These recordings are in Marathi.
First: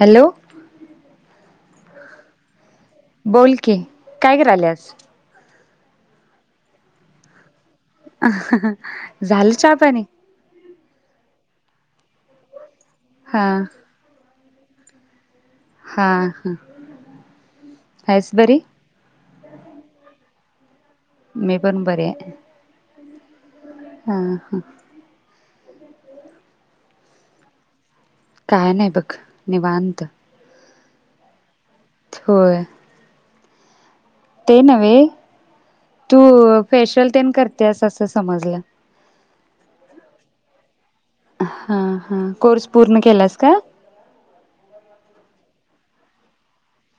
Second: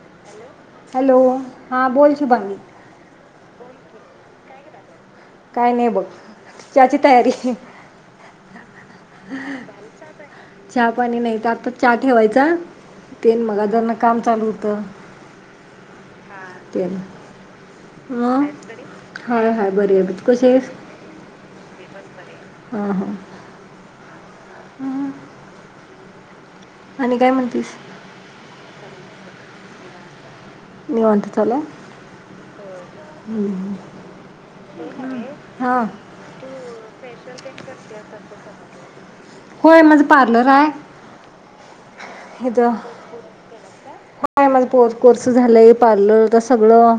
हॅलो हॅलो, हां बोल शुभांगी. बोल की, काय करायल्यास? काय नही बघ, चहाची तयारी. झालं चहा पाणी? चहा पाणी नाही तं आताच चहा ठेवायचा, ते हा मगाधरनं काम चालू होतं. हा-हं. मग? हाय-हाय बरी आहे बघ, तु कशी आहेस? मी पण बरी आहे. हं, हं. हा-, हं. आणि काय म्हणतीस? काय नाही बघ, निवांत. निवांत चालूय. होय. हम्म, हम्म. ते नव्हे, तू फेशल तेन करतेयस असं समजलं. होय माझं पार्लर आहे. हा, हा कोर्स इथं पूर्ण केलास काय? होय माझं पोर कोर्स झालंय पार्लरचं तर सगळं.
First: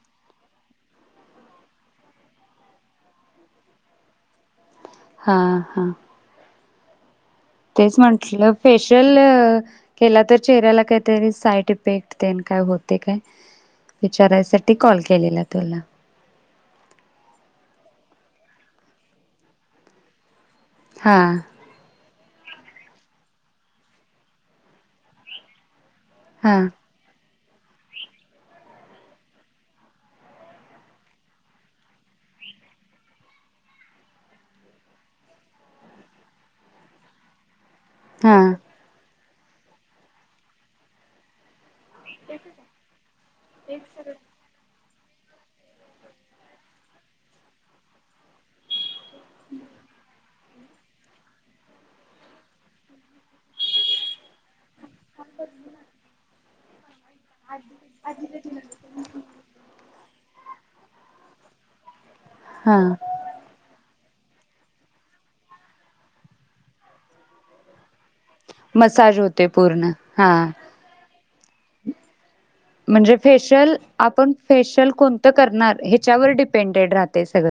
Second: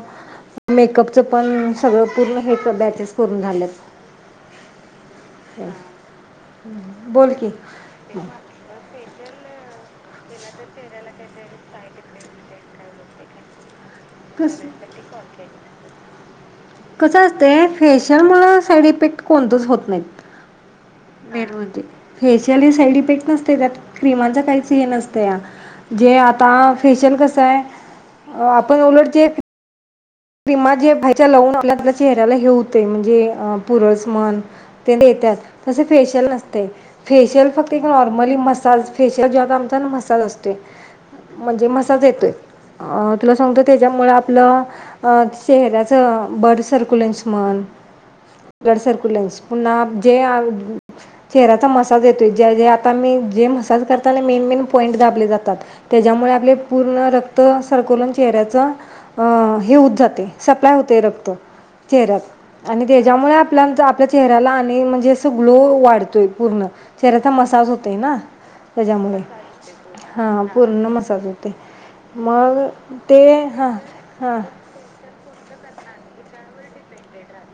मेकअपचं पण सगळं पूर्ण हे बॅचेस पूर्ण झाल्यात. हा हं, हा बोल की. तेच ते म्हटलं फेशियल अं केला तर, चेहऱ्याला काहीतरी साईड इफेक्ट तेन काय होते काय? काय विचारायसाठी त्यासाठी कॉल केलेला तुला. कसं असतय फेशियल मुळ साईड इफेक्ट कोणतच होत नाहीत हा मेन म्हणजे फेशियल हे साईड इफेक्ट नसते त्यात क्रीमांच काहीच हे नसत जे आता हा फेशियल कसय आपण उलटत जे क्रिमा जे बाहेरच्या लावून आपल्या चेहऱ्याला हे हूतय म्हणजे पुरस म्हण ते देत्यात तस फेशियल नसते फेशियल फक्त ते एक नॉर्मली हा मसाज फेशियल जॉब आमचा ना मसाज असतोय म्हणजे अ तुला सांगतो त्याच्यामुळे आपलं अ चेहऱ्याचं बड सर्क्युलेनश म्हण ब्लड सर्कु [inaudible] लनस पुन्हा जे चेहऱ्याचा मसाज येतोय ज्या जे आता आम्ही जे मसाज करताना मेन मेन पॉइंट दाबले जातात त्याच्यामुळे आपले पूर्ण रक्त सरकलून चेहऱ्याचं अ हे होत जाते सप्लाय होते रक्त चेऱ्यात आणि हा त्याच्यामुळे आप आपल्या आपल्या चेहऱ्याला आणि म्हणजे अस ग्लो वाढतोय पूर्ण चेहऱ्याचा मसाज होतय ना मसाज त्याच्यामुळे होते पूर्ण हा पूर्ण मसाज होते मग म्हणजे ते हां फेशियल आपण हां फेशियल कोणतं करणार ह्याच्यावर डिपेंडेड राहते सगळं